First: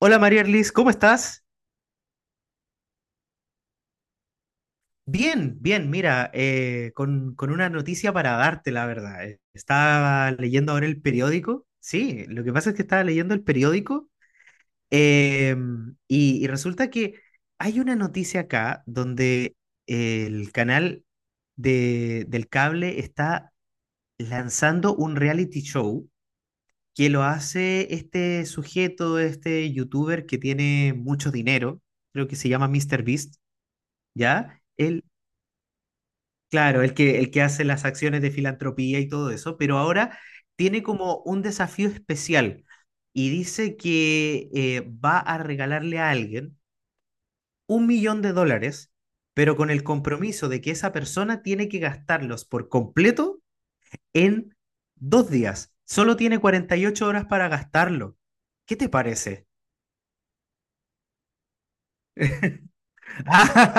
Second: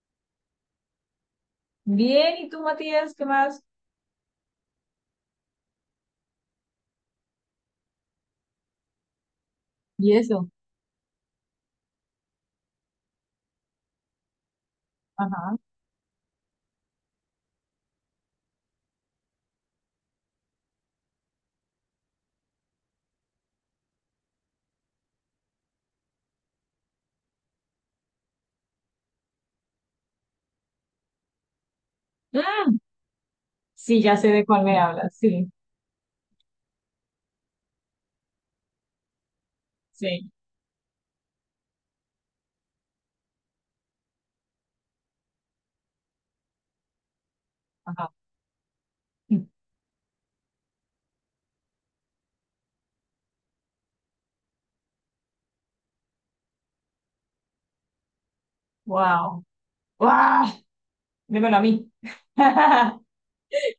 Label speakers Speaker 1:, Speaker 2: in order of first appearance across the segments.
Speaker 1: Hola María Erlis, ¿cómo estás?
Speaker 2: Bien, ¿y tú, Matías? ¿Qué más?
Speaker 1: Bien, bien, mira, con una noticia para darte, la verdad.
Speaker 2: Y
Speaker 1: Estaba
Speaker 2: eso,
Speaker 1: leyendo ahora el periódico, sí, lo que pasa es que estaba leyendo el periódico eh,
Speaker 2: ajá.
Speaker 1: y resulta que hay una noticia acá donde el canal del cable está lanzando un reality show que lo hace este sujeto, este youtuber que tiene mucho dinero, creo que se llama
Speaker 2: Ah,
Speaker 1: Mr. Beast.
Speaker 2: sí, ya sé de
Speaker 1: ¿Ya?
Speaker 2: cuál me
Speaker 1: Él,
Speaker 2: hablas. Sí,
Speaker 1: claro, el que hace las acciones de filantropía y todo eso, pero ahora
Speaker 2: sí.
Speaker 1: tiene como un desafío especial y dice que va a regalarle a alguien un
Speaker 2: Ajá.
Speaker 1: millón de dólares, pero con el compromiso de que esa persona tiene que gastarlos por completo en dos días. Solo tiene 48 horas para gastarlo. ¿Qué te
Speaker 2: Wow.
Speaker 1: parece?
Speaker 2: ¡Wow! Dímelo a mí.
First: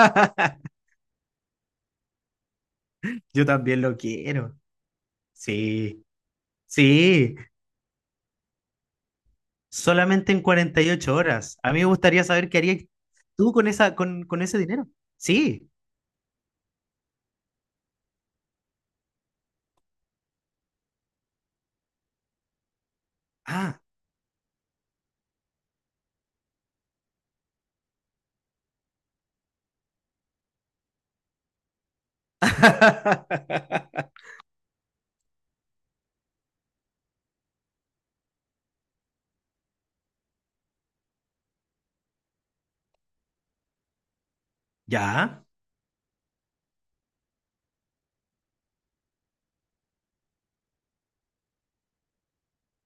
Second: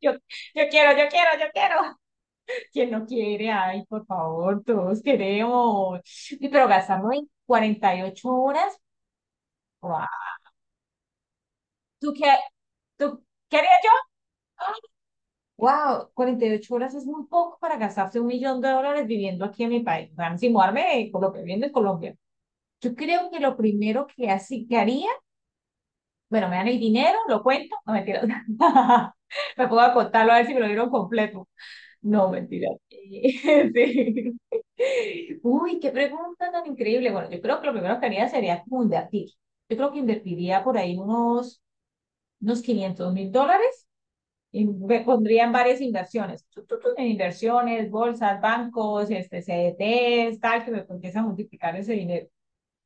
Speaker 2: Yo, yo quiero. ¿Quién no
Speaker 1: Yo
Speaker 2: quiere?
Speaker 1: también
Speaker 2: Ay,
Speaker 1: lo
Speaker 2: por
Speaker 1: quiero.
Speaker 2: favor, todos queremos.
Speaker 1: Sí,
Speaker 2: Y pero gastarlo en
Speaker 1: sí.
Speaker 2: 48 horas. ¡Wow!
Speaker 1: Solamente en 48 horas. A mí me
Speaker 2: ¿Tú
Speaker 1: gustaría
Speaker 2: qué,
Speaker 1: saber qué harías
Speaker 2: tú,
Speaker 1: tú
Speaker 2: qué
Speaker 1: con
Speaker 2: haría yo?
Speaker 1: con ese dinero. Sí.
Speaker 2: ¡Wow! 48 horas es muy poco para gastarse $1 millón viviendo aquí en mi país. O sea, si mudarme, Colombia, viviendo en Colombia. Yo creo que lo
Speaker 1: Ah.
Speaker 2: primero que así que haría, bueno, me dan el dinero, lo cuento, no mentiras. Me pongo a contarlo a ver si me lo dieron completo. No, mentiras. Sí. Uy, qué pregunta tan increíble. Bueno, yo creo que lo primero que haría sería como invertir. Yo creo que invertiría por ahí unos $500.000 y me
Speaker 1: Ya.
Speaker 2: pondría en varias inversiones. En inversiones, bolsas, bancos, este, CDTs, tal, que me empiece a multiplicar ese dinero.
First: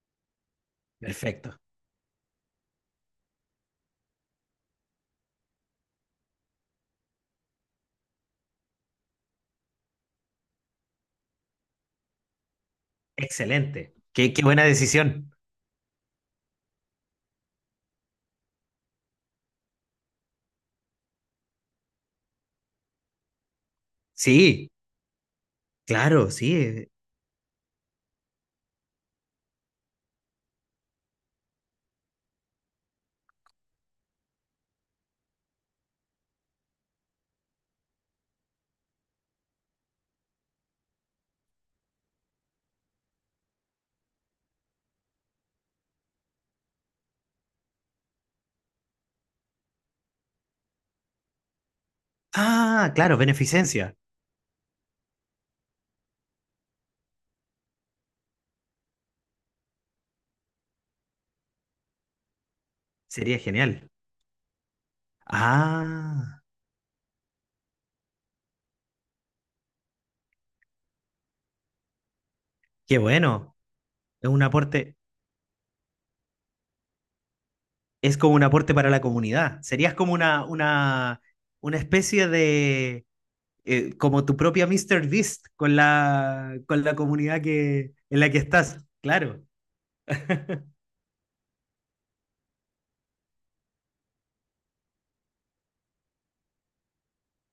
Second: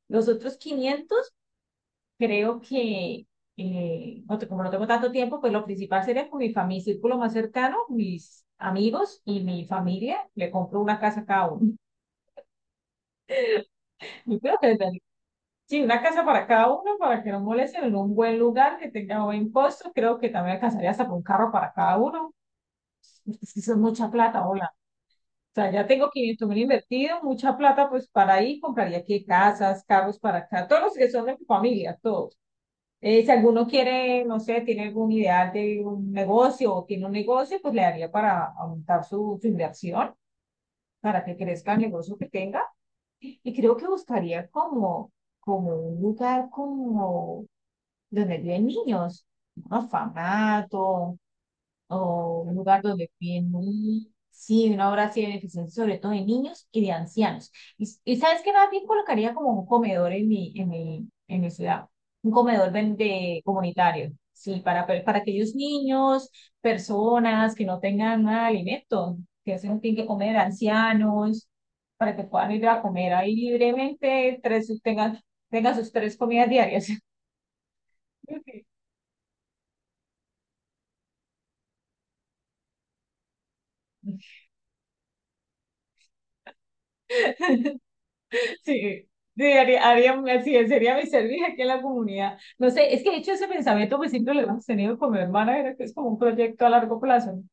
Speaker 2: Los otros quinientos.
Speaker 1: Perfecto.
Speaker 2: Creo que, como no tengo tanto tiempo, pues lo principal sería con mi familia, círculo más cercano, mis amigos y mi familia. Le compro una casa a cada uno.
Speaker 1: Excelente. Qué,
Speaker 2: Yo
Speaker 1: qué
Speaker 2: creo
Speaker 1: buena
Speaker 2: que
Speaker 1: decisión.
Speaker 2: sí, una casa para cada uno, para que no molesten en un buen lugar, que tenga buen costo. Creo que también alcanzaría hasta por un carro para cada uno. Es que eso es mucha plata,
Speaker 1: Sí,
Speaker 2: hola. O sea, ya tengo
Speaker 1: claro,
Speaker 2: quinientos
Speaker 1: sí.
Speaker 2: mil
Speaker 1: Eh.
Speaker 2: invertido, mucha plata, pues para ahí compraría aquí casas, carros para acá, todos los que son de mi familia, todos. Si alguno quiere, no sé, tiene alguna idea de un negocio o tiene un negocio, pues le daría para aumentar su inversión, para que crezca el negocio que tenga. Y creo que buscaría como un lugar como donde viven niños, un orfanato, o un lugar
Speaker 1: Ah,
Speaker 2: donde
Speaker 1: claro,
Speaker 2: piden
Speaker 1: beneficencia.
Speaker 2: un, sí, una obra así beneficente, sobre todo de niños y de ancianos. Y sabes que más bien colocaría como un comedor en mi ciudad, un comedor
Speaker 1: Sería genial.
Speaker 2: comunitario, sí, para aquellos niños,
Speaker 1: Ah,
Speaker 2: personas que no tengan nada de alimento, que se no tienen que comer, ancianos, para que puedan ir a
Speaker 1: qué
Speaker 2: comer ahí
Speaker 1: bueno. Es
Speaker 2: libremente,
Speaker 1: un aporte,
Speaker 2: tengan sus tres comidas diarias.
Speaker 1: es como un aporte para la comunidad. Serías como una especie de como tu propia Mr. Beast con la comunidad en la que estás.
Speaker 2: Sí,
Speaker 1: Claro.
Speaker 2: sí, haría así es, sería mi servicio aquí en la comunidad. No sé, es que de hecho ese pensamiento pues siempre lo hemos tenido con mi hermana, era que es como un proyecto a largo plazo, ¿no?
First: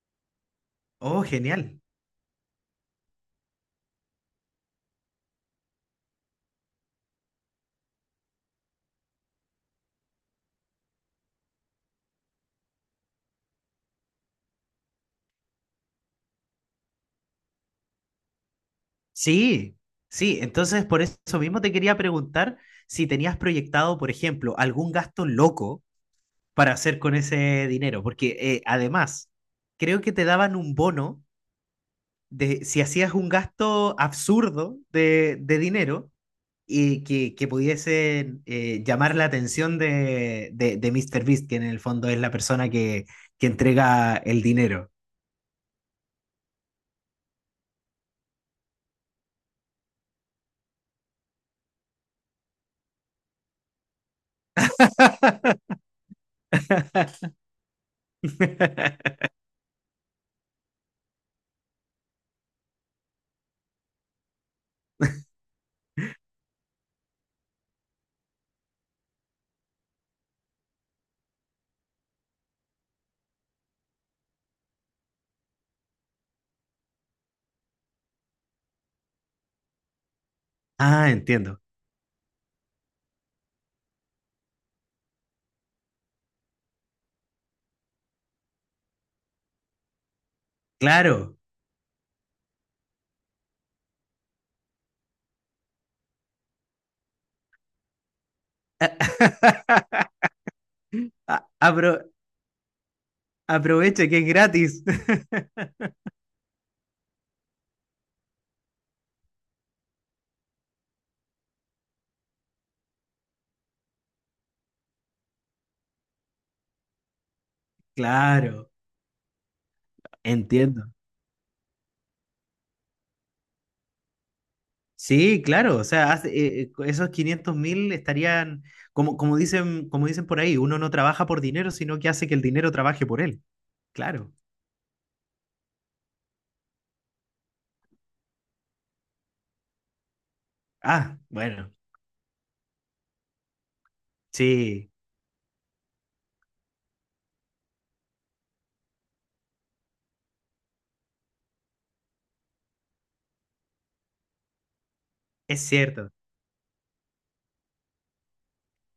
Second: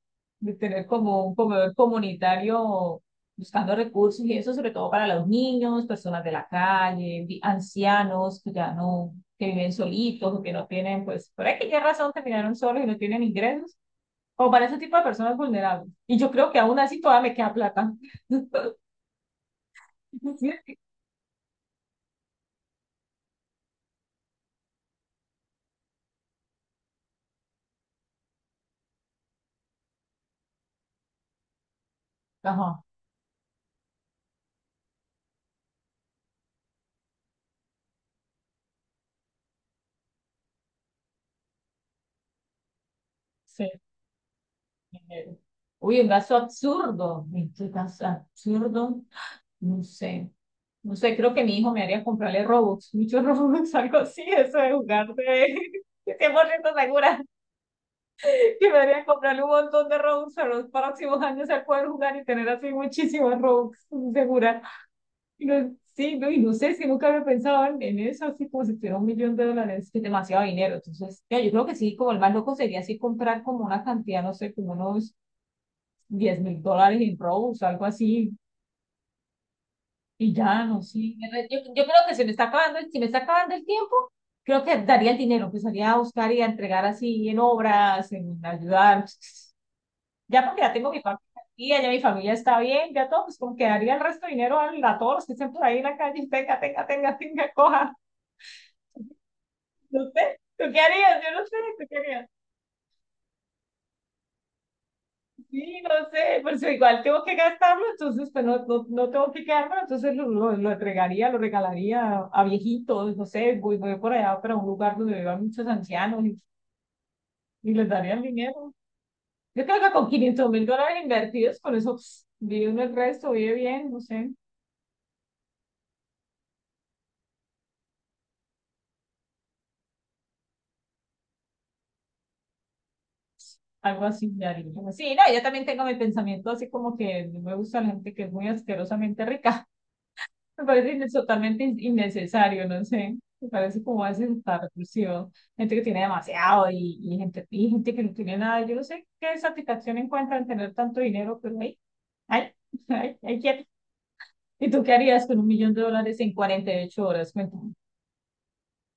Speaker 2: De tener como
Speaker 1: Oh,
Speaker 2: un
Speaker 1: genial.
Speaker 2: comedor comunitario buscando recursos y eso sobre todo para los niños, personas de la calle, ancianos que ya no, que viven solitos o que no tienen, pues, por aquella razón terminaron solos y no tienen ingresos, o para ese tipo de personas vulnerables. Y yo creo que aún así todavía me queda plata.
Speaker 1: Sí, sí.
Speaker 2: ¿Sí?
Speaker 1: Entonces, por eso mismo te quería preguntar si tenías proyectado, por ejemplo, algún gasto loco para hacer con ese dinero, porque además, creo que te daban un bono de si
Speaker 2: Ajá,
Speaker 1: hacías un gasto absurdo de dinero, y que pudiese llamar la atención de Mr. Beast, que en el fondo es la persona que
Speaker 2: sí.
Speaker 1: entrega el dinero.
Speaker 2: Uy, un gasto absurdo. Este gasto absurdo. No sé. No sé, creo que mi hijo me haría comprarle Robux, muchos Robux, algo así, eso de jugar de 100% segura, que me haría comprarle un montón de Robux a los próximos años al poder jugar y tener así muchísimos Robux, segura. Sí, no, y no sé, si nunca había pensado en eso, así como si tuviera $1 millón, que es demasiado dinero. Entonces, ya, yo creo que sí, como el más loco sería así comprar como una cantidad, no sé, como unos $10.000 en robos, algo así, y ya, no sé.
Speaker 1: Ah,
Speaker 2: Yo,
Speaker 1: entiendo.
Speaker 2: yo creo que se me está acabando, si me está acabando el tiempo, creo que daría el dinero, empezaría a buscar y a entregar así en obras, en ayudar. Ya porque ya tengo mi parte
Speaker 1: Claro.
Speaker 2: aquí, ya mi familia está bien, ya todo, pues como que daría el resto de dinero a todos los que estén por ahí en la calle, tenga, tenga, tenga, tenga, coja. No sé, ¿tú qué harías? Yo no sé, ¿tú qué
Speaker 1: Apro-
Speaker 2: harías?
Speaker 1: aproveche que es gratis.
Speaker 2: Sí, no sé, pues igual tengo que gastarlo, entonces pues no, no, no tengo que quedármelo, entonces lo entregaría, lo regalaría a viejitos, no sé, voy por allá para un lugar donde vivan muchos ancianos y les daría el
Speaker 1: Claro,
Speaker 2: dinero. Yo creo que con quinientos mil
Speaker 1: entiendo.
Speaker 2: dólares invertidos, con eso pss, vive uno el resto, vive bien, no sé,
Speaker 1: Sí, claro, o sea, esos 500 mil estarían, como, como dicen por ahí, uno no trabaja por dinero, sino que hace que el dinero trabaje por él.
Speaker 2: algo así.
Speaker 1: Claro.
Speaker 2: Ya haría. Sí, no, yo también tengo mi pensamiento así como que no me gusta la gente que es muy asquerosamente rica. Me parece
Speaker 1: Ah, bueno,
Speaker 2: innecesario, no sé. Me parece como hace esta
Speaker 1: sí,
Speaker 2: reclusión. Gente que tiene demasiado y, y gente que no tiene nada. Yo no sé qué satisfacción encuentra en tener tanto dinero, pero ahí, ay, ay, quieto. ¿Y tú qué harías con un
Speaker 1: es
Speaker 2: millón de
Speaker 1: cierto.
Speaker 2: dólares en 48 horas? Cuéntame.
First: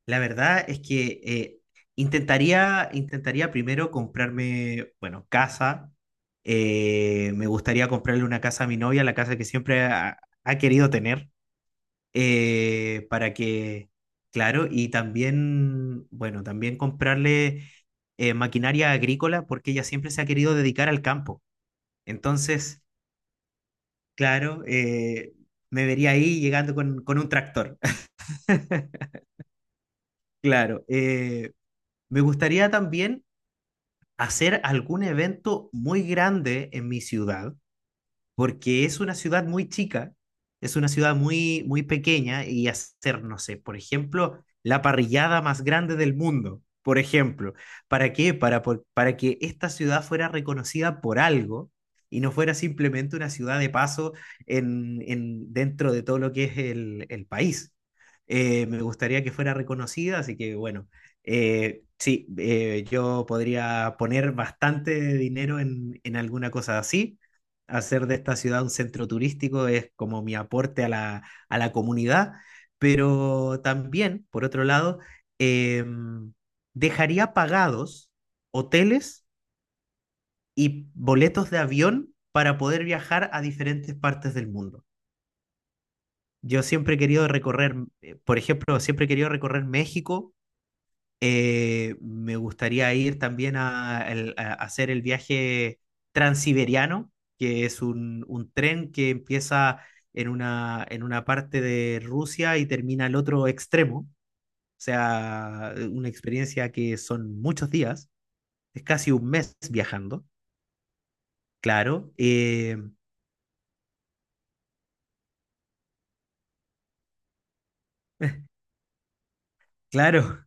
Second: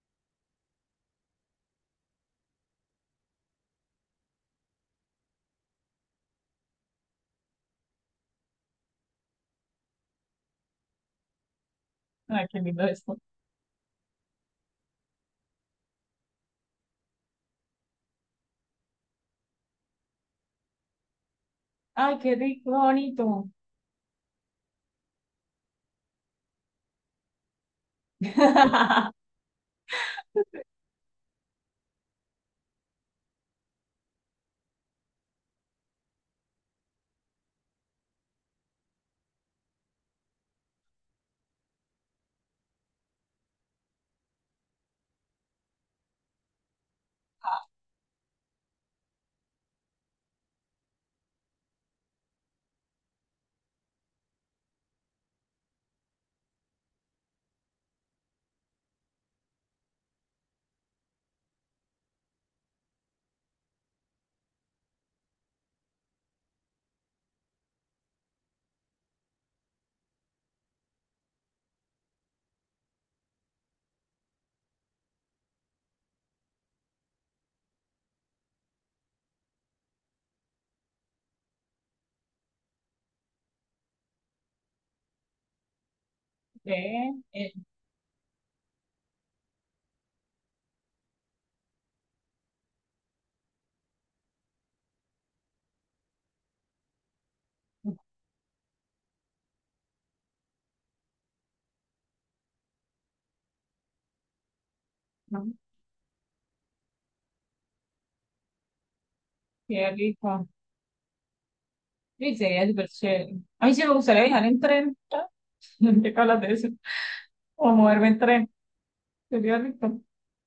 Speaker 1: La verdad es que intentaría primero comprarme, bueno, casa. Me gustaría comprarle una casa a mi novia, la casa que siempre ha querido tener,
Speaker 2: Ay, qué lindo esto.
Speaker 1: para que, claro, y también, bueno, también comprarle maquinaria agrícola porque ella siempre se ha querido dedicar al campo.
Speaker 2: Ay, qué rico,
Speaker 1: Entonces,
Speaker 2: bonito.
Speaker 1: claro, me vería ahí llegando con un tractor. Claro, me gustaría también hacer algún evento muy grande en mi ciudad porque es una ciudad muy chica, es una ciudad muy pequeña y hacer, no sé, por ejemplo, la parrillada más grande del mundo, por ejemplo. ¿Para qué? Para que esta ciudad fuera reconocida por algo y no fuera simplemente una ciudad de paso dentro de todo lo que es el país. Me gustaría que fuera reconocida, así que bueno, sí, yo podría poner bastante dinero en alguna cosa así, hacer de esta ciudad un centro turístico, es como mi aporte a a la comunidad, pero también, por otro lado, eh, dejaría pagados hoteles y boletos de avión para poder viajar a diferentes partes del mundo. Yo siempre he
Speaker 2: Eh,
Speaker 1: querido
Speaker 2: eh,
Speaker 1: recorrer, por ejemplo, siempre he querido recorrer México. Me gustaría ir también a hacer el viaje transiberiano, que es un tren que empieza en una parte de Rusia y termina al otro extremo. O
Speaker 2: no,
Speaker 1: sea, una experiencia que son muchos días, es casi un mes
Speaker 2: qué
Speaker 1: viajando,
Speaker 2: rico.
Speaker 1: claro,
Speaker 2: Sí, sería súper chévere. A mí sí me gustaría viajar en tren. ¿Qué hablas de eso? O moverme en tren. Sería rico.
Speaker 1: claro,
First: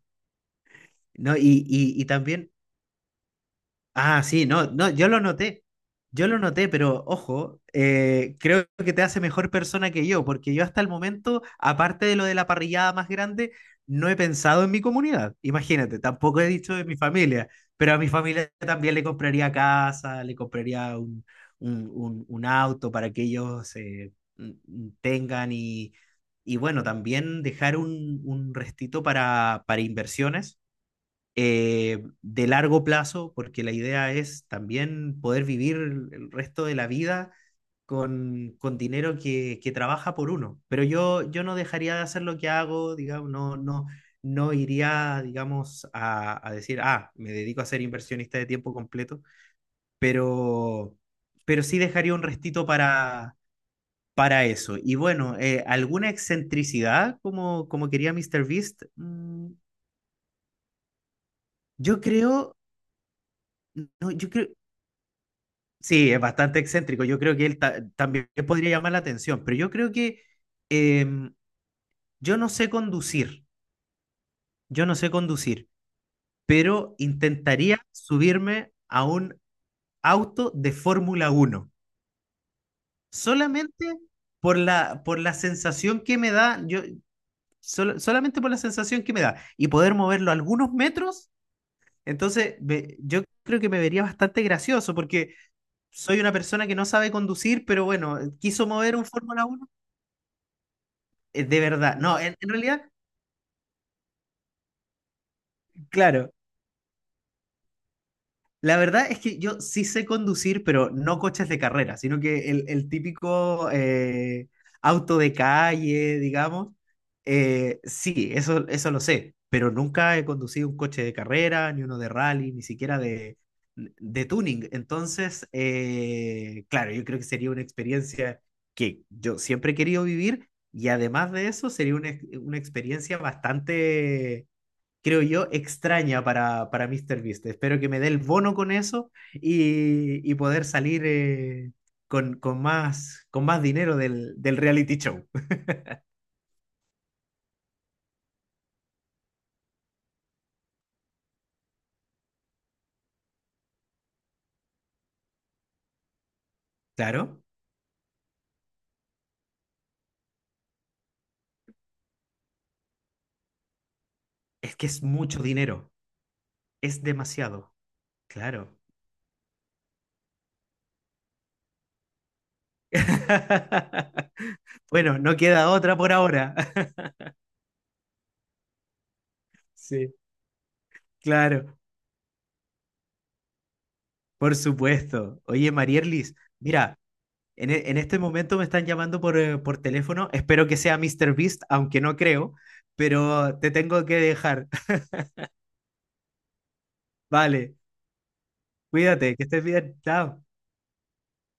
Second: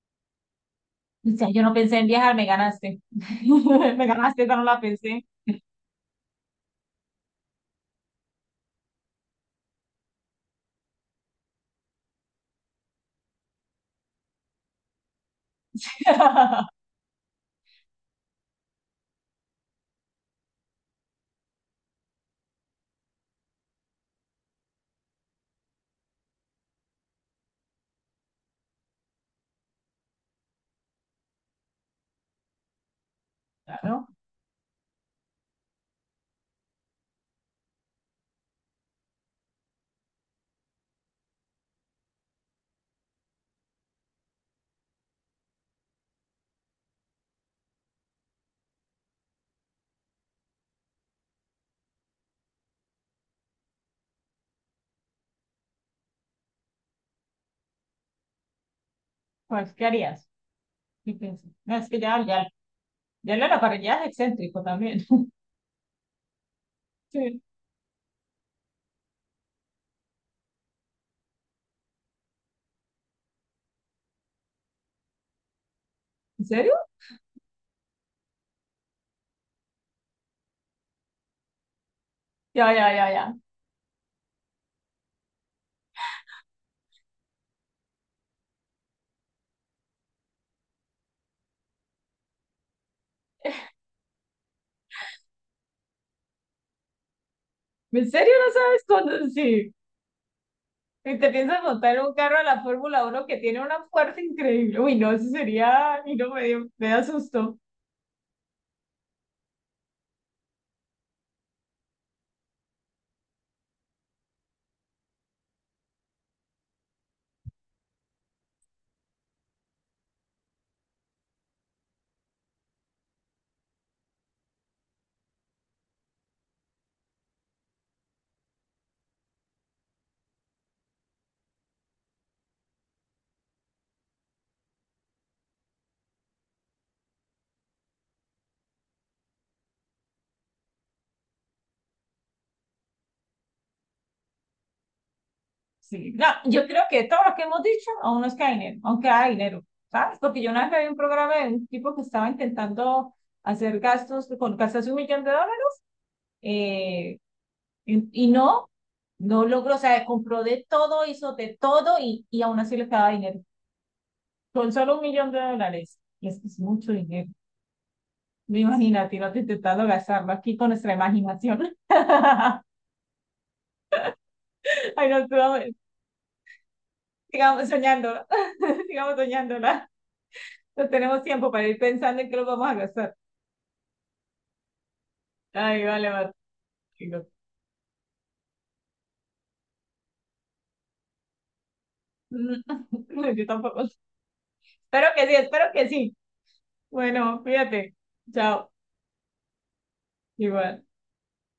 Speaker 2: O
Speaker 1: ¿no?
Speaker 2: sea, yo
Speaker 1: Y,
Speaker 2: no pensé
Speaker 1: y, y
Speaker 2: en viajar, me
Speaker 1: también.
Speaker 2: ganaste. Me
Speaker 1: Ah,
Speaker 2: ganaste,
Speaker 1: sí,
Speaker 2: esa no
Speaker 1: no,
Speaker 2: la
Speaker 1: no, yo lo
Speaker 2: pensé.
Speaker 1: noté. Yo lo noté, pero ojo, creo que te hace mejor persona que yo, porque yo hasta el momento, aparte de lo de la parrillada más grande, no he pensado en mi comunidad. Imagínate, tampoco he dicho de mi familia, pero a mi familia también le compraría casa, le compraría un auto para que ellos tengan y bueno, también dejar un restito para inversiones de largo plazo, porque la
Speaker 2: Claro,
Speaker 1: idea es también poder vivir el resto de la vida con dinero que trabaja por uno. Pero yo no dejaría de hacer lo que hago, digamos, no, no iría, digamos, a decir, ah, me dedico a ser inversionista de tiempo completo, pero, pero sí dejaría un restito para... Para eso. Y bueno, ¿alguna excentricidad como, como quería Mr. Beast? Mm,
Speaker 2: pues, ¿qué harías? ¿Qué piensas? No, es que
Speaker 1: yo creo,
Speaker 2: ya lo era, para ya es
Speaker 1: no, yo creo,
Speaker 2: excéntrico también.
Speaker 1: sí, es bastante excéntrico. Yo creo
Speaker 2: Sí.
Speaker 1: que él también podría llamar la atención, pero yo creo que em, yo no sé conducir, yo no sé conducir,
Speaker 2: ¿En serio?
Speaker 1: pero intentaría subirme a un auto de Fórmula uno,
Speaker 2: Ya, ya, ya, ya.
Speaker 1: solamente por por la sensación que me da, yo, solamente por la sensación que me da, y poder moverlo algunos metros, entonces yo creo que me vería bastante gracioso, porque soy una persona que no sabe conducir, pero
Speaker 2: ¿En
Speaker 1: bueno,
Speaker 2: serio no
Speaker 1: quiso
Speaker 2: sabes
Speaker 1: mover un
Speaker 2: cuándo?
Speaker 1: Fórmula.
Speaker 2: Sí. Y te
Speaker 1: De
Speaker 2: piensas montar
Speaker 1: verdad,
Speaker 2: en un
Speaker 1: no,
Speaker 2: carro de
Speaker 1: en
Speaker 2: la
Speaker 1: realidad,
Speaker 2: Fórmula Uno que tiene una fuerza increíble. Uy, no, eso sería, y
Speaker 1: claro,
Speaker 2: no me dio, me da susto.
Speaker 1: la verdad es que yo sí sé conducir, pero no coches de carrera, sino que el típico auto de calle, digamos, sí, eso lo sé, pero nunca he conducido un coche de carrera, ni uno de rally, ni siquiera de tuning. Entonces, claro, yo creo que sería una experiencia que yo siempre he querido vivir y además de eso, sería una experiencia bastante, creo yo, extraña para MrBeast. Espero que me dé el bono con eso y poder salir con más dinero del reality show.
Speaker 2: Sí, no, yo creo que todo lo que hemos dicho aún no es que hay dinero, aunque hay dinero, ¿sabes? Porque yo una vez vi un programa de un tipo que estaba intentando hacer gastos con gastarse un millón de dólares eh,
Speaker 1: Claro,
Speaker 2: y no, no logró, o sea, compró de todo, hizo de todo y aún así le quedaba dinero, con
Speaker 1: es que
Speaker 2: solo un
Speaker 1: es
Speaker 2: millón de
Speaker 1: mucho dinero,
Speaker 2: dólares. Y es que es mucho
Speaker 1: es
Speaker 2: dinero.
Speaker 1: demasiado,
Speaker 2: Me
Speaker 1: claro.
Speaker 2: imagínate, no te intentando gastarlo aquí con nuestra imaginación. Ay,
Speaker 1: Bueno,
Speaker 2: no, tú,
Speaker 1: no queda otra por ahora.
Speaker 2: sigamos soñándola, sigamos soñándola.
Speaker 1: Sí,
Speaker 2: No tenemos tiempo para
Speaker 1: claro,
Speaker 2: ir pensando en qué lo vamos a gastar.
Speaker 1: por supuesto. Oye,
Speaker 2: Ay, vale, vale.
Speaker 1: Marierlis, mira,
Speaker 2: Digo,
Speaker 1: en, en este momento me están llamando por teléfono. Espero que sea MrBeast, aunque no creo,
Speaker 2: yo
Speaker 1: pero te
Speaker 2: tampoco.
Speaker 1: tengo que dejar.
Speaker 2: Espero que sí, espero que sí. Bueno,
Speaker 1: Vale,
Speaker 2: fíjate. Chao.
Speaker 1: cuídate, que estés bien, chao.
Speaker 2: Igual.